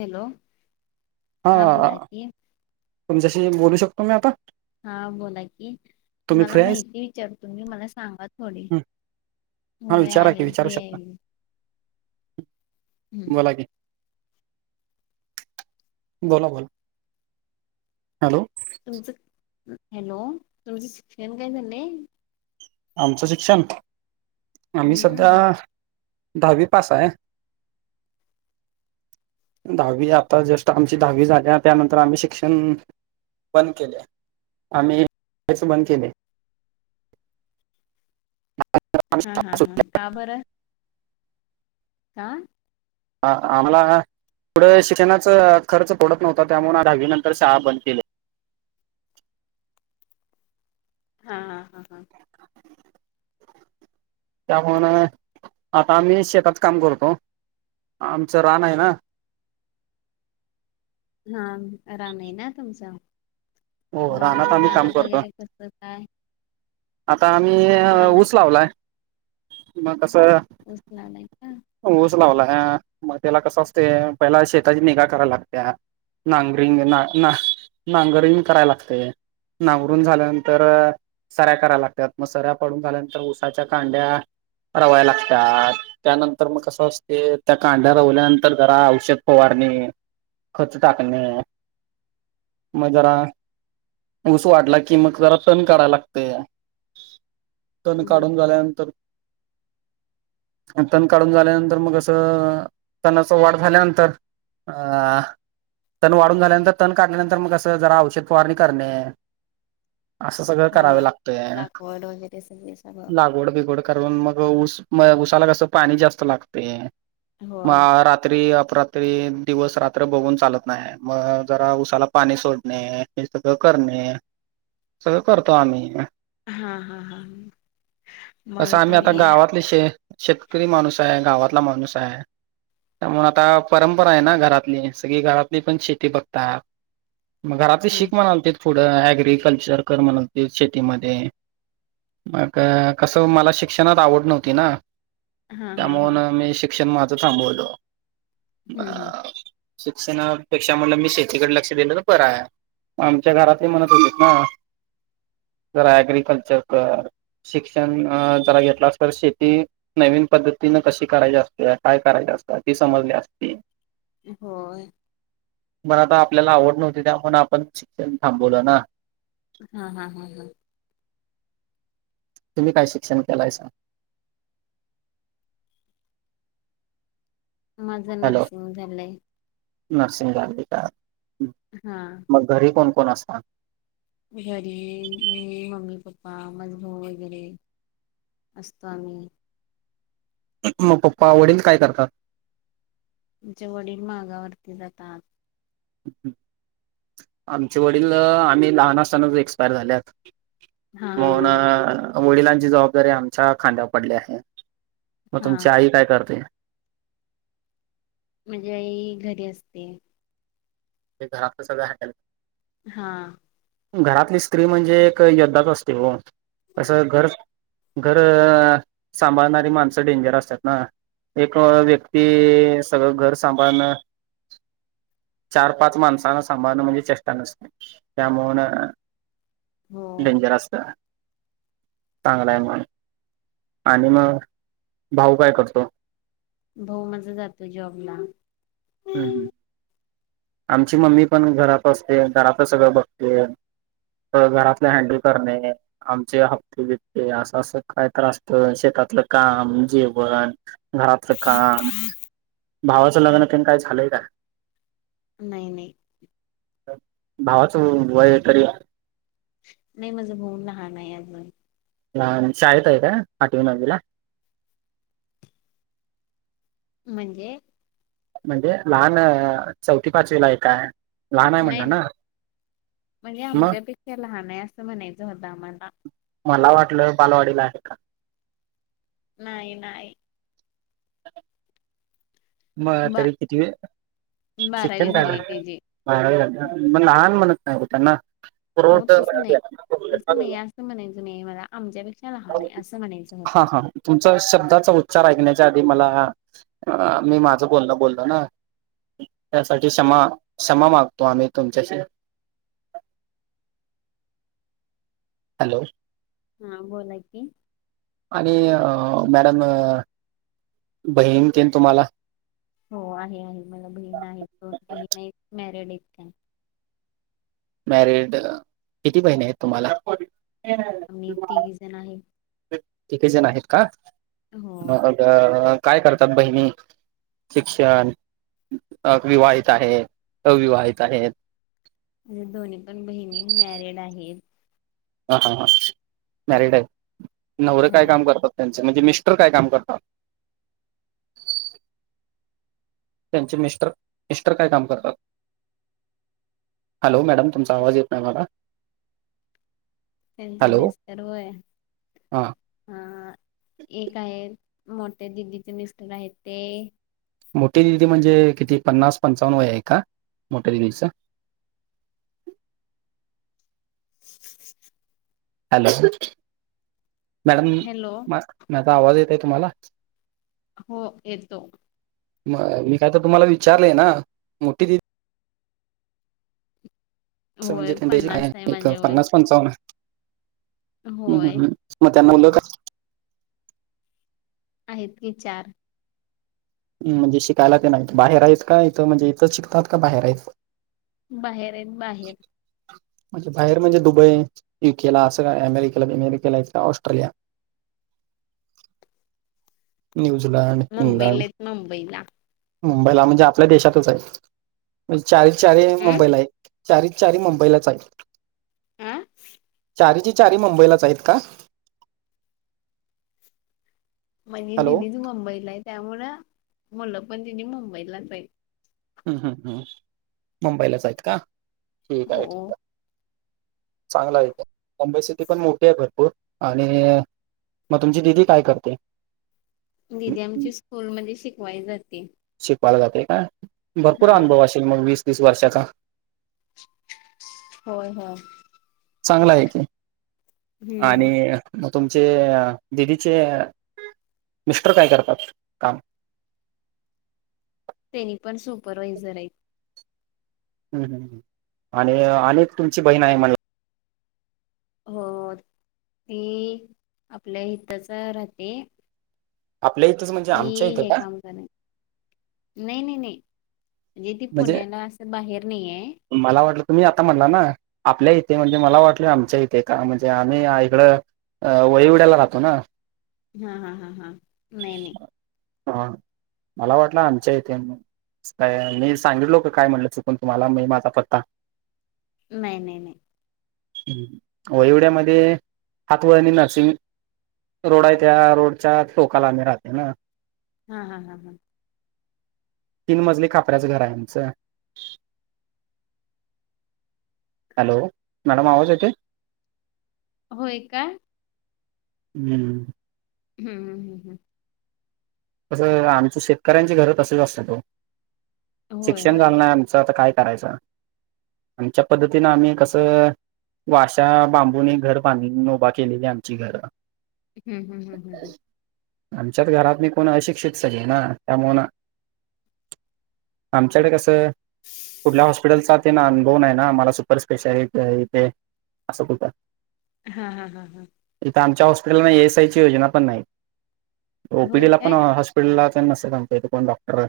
Hello! हा हां बोला की तुमच्याशी बोलू शकतो मी आता. हा बोला की, तुम्ही मला फ्री आहेस माहिती विचारा तुम्ही मला सांगा थोडी हं, हो व आहे डीम- हम्म बला की. बोला बोला. हॅलो! तुमचं हॅलो तुमचं शिक्षण काय झालंय? आमचं शिक्षण आम्ही संध्या हम्म दहावी पास आहे. दहावी आता जस्ट आमची दहावी झाल्या त्यानंतर आम्ही शिक्षण, बंद केल्या, आम्ही शिकायचं बंद केलेय. आम्ही हा हा शाळा हा सुटल्या. का बरं का ह आम्हाला पुढं शिक्षणाच खर्च परवडत नव्हता त्यामुळे दहावी नंतर शाळा बंद केली. हा हा हा हा त्यामुळे आता आम्ही शेतात काम करतो आमचं रान आहे ना. हा राण आहे ना तुमचं, हो मग आम्ही काम रानात करतो वगैरे कसं काय. आता आम्ही रानात ऊस लावलाय मग कसं. ऊस लावलाय का? ऊस लावलाय ह मग त्याला कसं असते पहिला शेताची निगा करायला लागत्या. नागरिंग ना ना नांगरिंग करायला लागतंय. नावरून झाल्यानंतर, सऱ्या करायला लागतात मग सऱ्या पडून झाल्यानंतर उसाच्या कांड्या, रवाय लागतात त्यान तर मग कसं असतय त्या कांढ्या रवल्यानंतर जरा औषध फवारणी. खच टाकणे मग जरा. ऊस वाढला की मग जरा तन काढायला लागतंय. तण हम्म हम्म. काढून झाल्यानंतर अन तण काढून झाल्यानंतर मग असं तणाच वाढ झाल्यानंतर अ तण वाढून झाल्यानंतर तण काल्यानंतर मग कसं जरा औषध फारणी करणे. असं सगळं करावं हा लागतंय लागवड वगैरे सगळे सगळं लागवड बिगवड करुन मग ऊस, उसाला कस पाणी जास्त लागते होय मग रात रात्री अपरात्री दिवस रात्र बघून चालत नाही, मग जरा उसाला पाणी सोडणे. हे सगळं करणे, सगळं करतो आम्ही. हा हा हा मग तुम्ही विषय शेतकरी आहे माणूस आहे गावातला माणूस आहे. त्यामुळेून आता परंपरा आहे ना घरातली सगळी घरातली पण शेती बघतात. मग घरातली हम्म शीख म्हणालते पुढं अग्रिकल्चर कर म्हणालते शेतीमध्ये. मग कसं मला शिक्षणात आवड नव्हती ना. हा हा हा त्यामुून मी शिक्षण माझं थांबवलो हम्म अ. हम्म शिक्षणापेक्षा म्हणलं मी शेतीकडे लक्ष दिलं तर बर हाय. आमच्या घरातही म्हणत होते ना. जरा अग्रिकल्चर शिक्षण जरा घेतला अस तर शेती नवीन पद्धतीनं कशी करायची असते काय करायचे असतं ती समजली असती. होय. मण आता आपल्याला आवड नव्हती त्यामुळे आपण शिक्षण थांबवलं ना. हा हा हा हा. तुम्ही काय शिक्षण केलाय सां? माझं हॅलो नर्सिंग झालंय. नर्सिंग झालंय का. हा. मग घरी कोण कोण असतात. घरी मी मम्मी पप्पा मज भाऊ वगैरे. असतो आम्ही. मग पप्पा आवडील काय करतात? आमच्या वडील म्गावरती जातात. आमचे वडील आम्ही लहान असतानाच एक्सपायर झाल्यात. हा हा हा ह म्हणून वडिलांची जबाबदारी आमच्या खांद्यावर पडली आहे. मग हा तुमची आई काय करते? म्हणजे आई घरी असते. ते घरातलं सगळं हटाल. हा. घरातली स्त्री म्हणजे एक यद्धाात असते हो तसं घर. घर सांभाळणारी माणसं डेंजर असतात ना. एक व्यक्ती सगळं घर सांभाळण. चार पाच माणसाना सांभाळणं म्हणजे चेष्टा नसते त्यामुन. होय डेंजरस चांगलाय म. आणि मग भाऊ काय करतो? भाऊ मजा जातो जॉब ला. हम्म हम्म. आमची मम्मी पण घरात असते घरातच सगळं बघते. घरातले हँडल करते. आमचे हप्ते बिपते असं असं काय त्रासत शेतातलं काम जेवण. घरातलं काम, भावाचं लग्न तेन काय झाले काय? नाही नाही. भावाच वय तरी नाही माझं भाऊ लहान आहे अजून. हा शाळेत आहे का आठवी नववीला? म्हणजे. म्हणजे लहान चौथी पाचवीला आहे काय? लहान आहे म्हणला नाही ना म्हणजे मग आमच्यापेक्षा लहान आहे असं म्हणायचं होतं आम्हाला. मला वाटलं बालवाडीला आहे का. नाही नाही. मग बा तरी कितवी शिक्षण बारावी काय झाली त्याची झालं? [unintelligible] मग लहान म्हणत नाहीत त्यांना [unintelligible] तस म्हणायचं नाही मला लहान आहे असं म्हणायच होत. हा हा तुमचा शब्दाचा उच्चार ऐकण्याच्या आधी मला मी माझं बोलण बोललो ना. त्यासाठी क्षमा क्षमा मागतो आम्ही तुमच्याशी. हॅलो. हा बोला की. आणि मॅडम बहीण तेन तुम्हाला? हो आहे आहे मला बहीण आहे दोन बहीण आहेत मॅरेड आहेत त्या. मॅरिड किती बहिने आहेत तुम्हाला? आम्ही तिघी जण आहे. तिघी जण आहेत का होय मग काय करतात बहिणी? शिक्षण अ विवाहित आहे अविवाहित आहेत. म्हणजे दोन्ही पण बहिणी मॅरिड आहेत. ह ह ह हम्म. मॅरिड आहे नवर काय हो काम करतात त्यांचे म्हणजे मिस्टर काय काम करतात? त्यांचे मिस्टर मिस्टर काय काम करतात? हॅलो मॅडम तुमचा आवाज येत नाय मला. त्यांचे हॅलो मिस्टर होय. हा हा एक आहे मोठ्या दिदीचे मिस्टर आहेत ते मोठी दिदी म्हणजे किती पन्नास पंचावन्नव आहे का मोठ्या दिदीचं? [inaudible] [unintelligible] हॅलो मॅडम हॅलो माझ माझा आवाज येतोय तुम्हाला? हो येतो. म मी काय तर तुम्हाला विचारलंय ना मोठी दा होय पन्नास [unintelligible] आहे एक माझे वय पन्नास पंचावन्न? हम होय हम मग त्यांना मुल काय? आहेत की चार. म्हणजे शिकायला तेन आहेत बाहेर आहेत का ईथ म्हणजे हितच शिकतात का बाहेर आहेत? बाहेर आहेत बाहेर. म्हणजे बाहेर म्हणजे दुबई युकेला असं काय अमेरिकेला अमेरिकेला आहेत का ऑस्ट्रेलिया? न्यूझीलंड इंग्लंड मुंबईला आहेत मुंबईला मुंबईला म्हणजे आपल्या देशातच आहे चारी चारी हम्म मुंबईला आहे. चारीच चारी मुंबईलाच आहेत. आ चारीच्या चारी मुंबईलाच आहेत का? म्हणजे हॅलो दिनीच मुंबईला आहे त्यामुळं मुलं पण तिनी मुंबईलाच हाईत. ह्म हम मुंबईलाच आहेत का ठीक आहे ठीक हो आहे. चांगला आहे मुंबई सिटी पण मोठी आहे भरपूर. आणि मग तुमची दिदी काय करते? दिदी आमची स्कूलमध्ये शिकवाय जाते. शिकवायला जाते काय भरपूर हा. अनुभव असेल मग वीस तीस वर्षाचा. होय होय. चांगला आहे की हम्म आणि मग तुमचे दिदीचे मिस्टर काय करतात काम? तेनी पण सुपरवायझर आहेत. हम्म हम्म हम्म आणि अनेक तुमची बहीण आहे म्हणला. हो ती आपल्या हितच राहते. आपल्या इथंच म्हणजे ती आमच्या इथं हे का काम करेन. नाही नाही नाही म्हणजे ती म्हणजे पुण्याला असं बाहेर नाहीये. मला वाटलं तुम्ही आता म्हणला‌ ना आपल्या इथे म्हणजे मला वाटलं आमच्या इथे का म्हणजे आम्ही हिकडं अ वईवड्याला राहतो ना. हा हा हा हा. नाही नाही. हा मला वाटलं आमच्या इथे आहे म्हणून. तसं काय सांगितलो का काय म्हटलं चुकून तुम्हाला मी माझा पत्ता. नाही नाही नाही. हम्म वळिवड्यामध्ये हात वळणी नर्सिंग रोड आहे त्या रोडच्या टोकाला आम्ही राहतोय ना. हा हा हा हा. तीन मजली खापऱ्याच घर आहे आमचं. हॅलो. मॅडम आवाज येतोय? होय का? हम्म. हम्म हम्म हम्म हम्म. तसं आमचं शेतकऱ्यांची घर तसंच असत्यात ओ. होय शिक्षण होय झालं नाही आमचं आता काय करायचं? आमच्या पद्धतीनं आम्ही कसं वाशा बांबून घर [unintelligible] उभा केलेली आमची घर. हम्म हम्म हम्म हम्म हम्म. आमच्याच घरातनी पण अशिक्षित सगळी ना, त्यामुळं ना आमच्याकडं कसं कुठल्या हॉस्पिटलचा तेन अनभव नाही ना. मला सुपर स्पेशालिटी आहे इथे असं कुठं हा हा हा हा. इथं आमच्या हॉस्पिटललां ईएसआयची योजना पण नाही. होय ला पण काय हॉस्पिटलला नसतंय आमच्या इथं कोण डॉक्टर.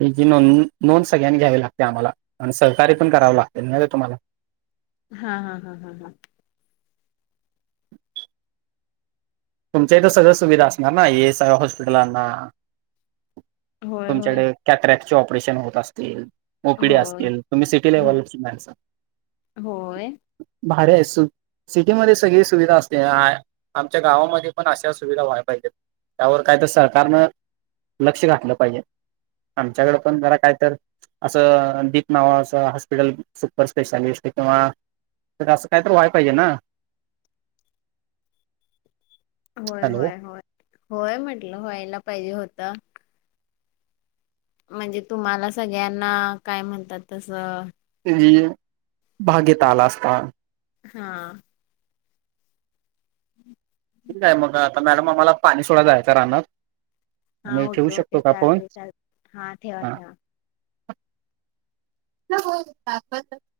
तुमची नोंदणी नोंद सगळ्यांनी घ्यावी लागते आम्हाला आणि सहकार्य पण करावं लागतंय. माहित आहे तुम्हाला? हा हा हा हा हा. तुमच्या इथं सगळं सुविधा असणार ना ईएसआय हॉस्पिटलांना. होय होय तुमच्याकडं कॅ-क्रॅकचे ऑपरेशन होत असतील? ओपीडी होय असतील, तुम्ही सिटी हो लेव्हलची माणसं. होय भारी आहे सु सिटीमध्ये सगळी सुविधा असते. आमच्या गावामध्ये पण अशा सुविधा व्हाय पाहिजेत. त्यावर काय तर सरकारनं लक्ष घातलं पाहिजे. आमच्याकडं पण जरा काय तर असं दीप नावाच असं हॉस्पिटल सुपर स्पेशालिस्ट किंवा त्यात असं काय तर व्हाय‌ पाहिजे ना. होय हॅलो होय होय. होय म्हटलं व्हायला पाहिजे होतं. म्हणजे तुम्हाला सगळ्यांना, काय म्हणतात तसं. हम्म भागीत आला असता. हा. [unintelligible] ठीक आहे मग आता मॅडम, आम्हाला पाणी सोडाय जायचं रानात. हा आम्ही ठेवू ओके ओके शकतो का फोन चालतय चालतय, हा ठेवा ठेवा.. [unintelligible]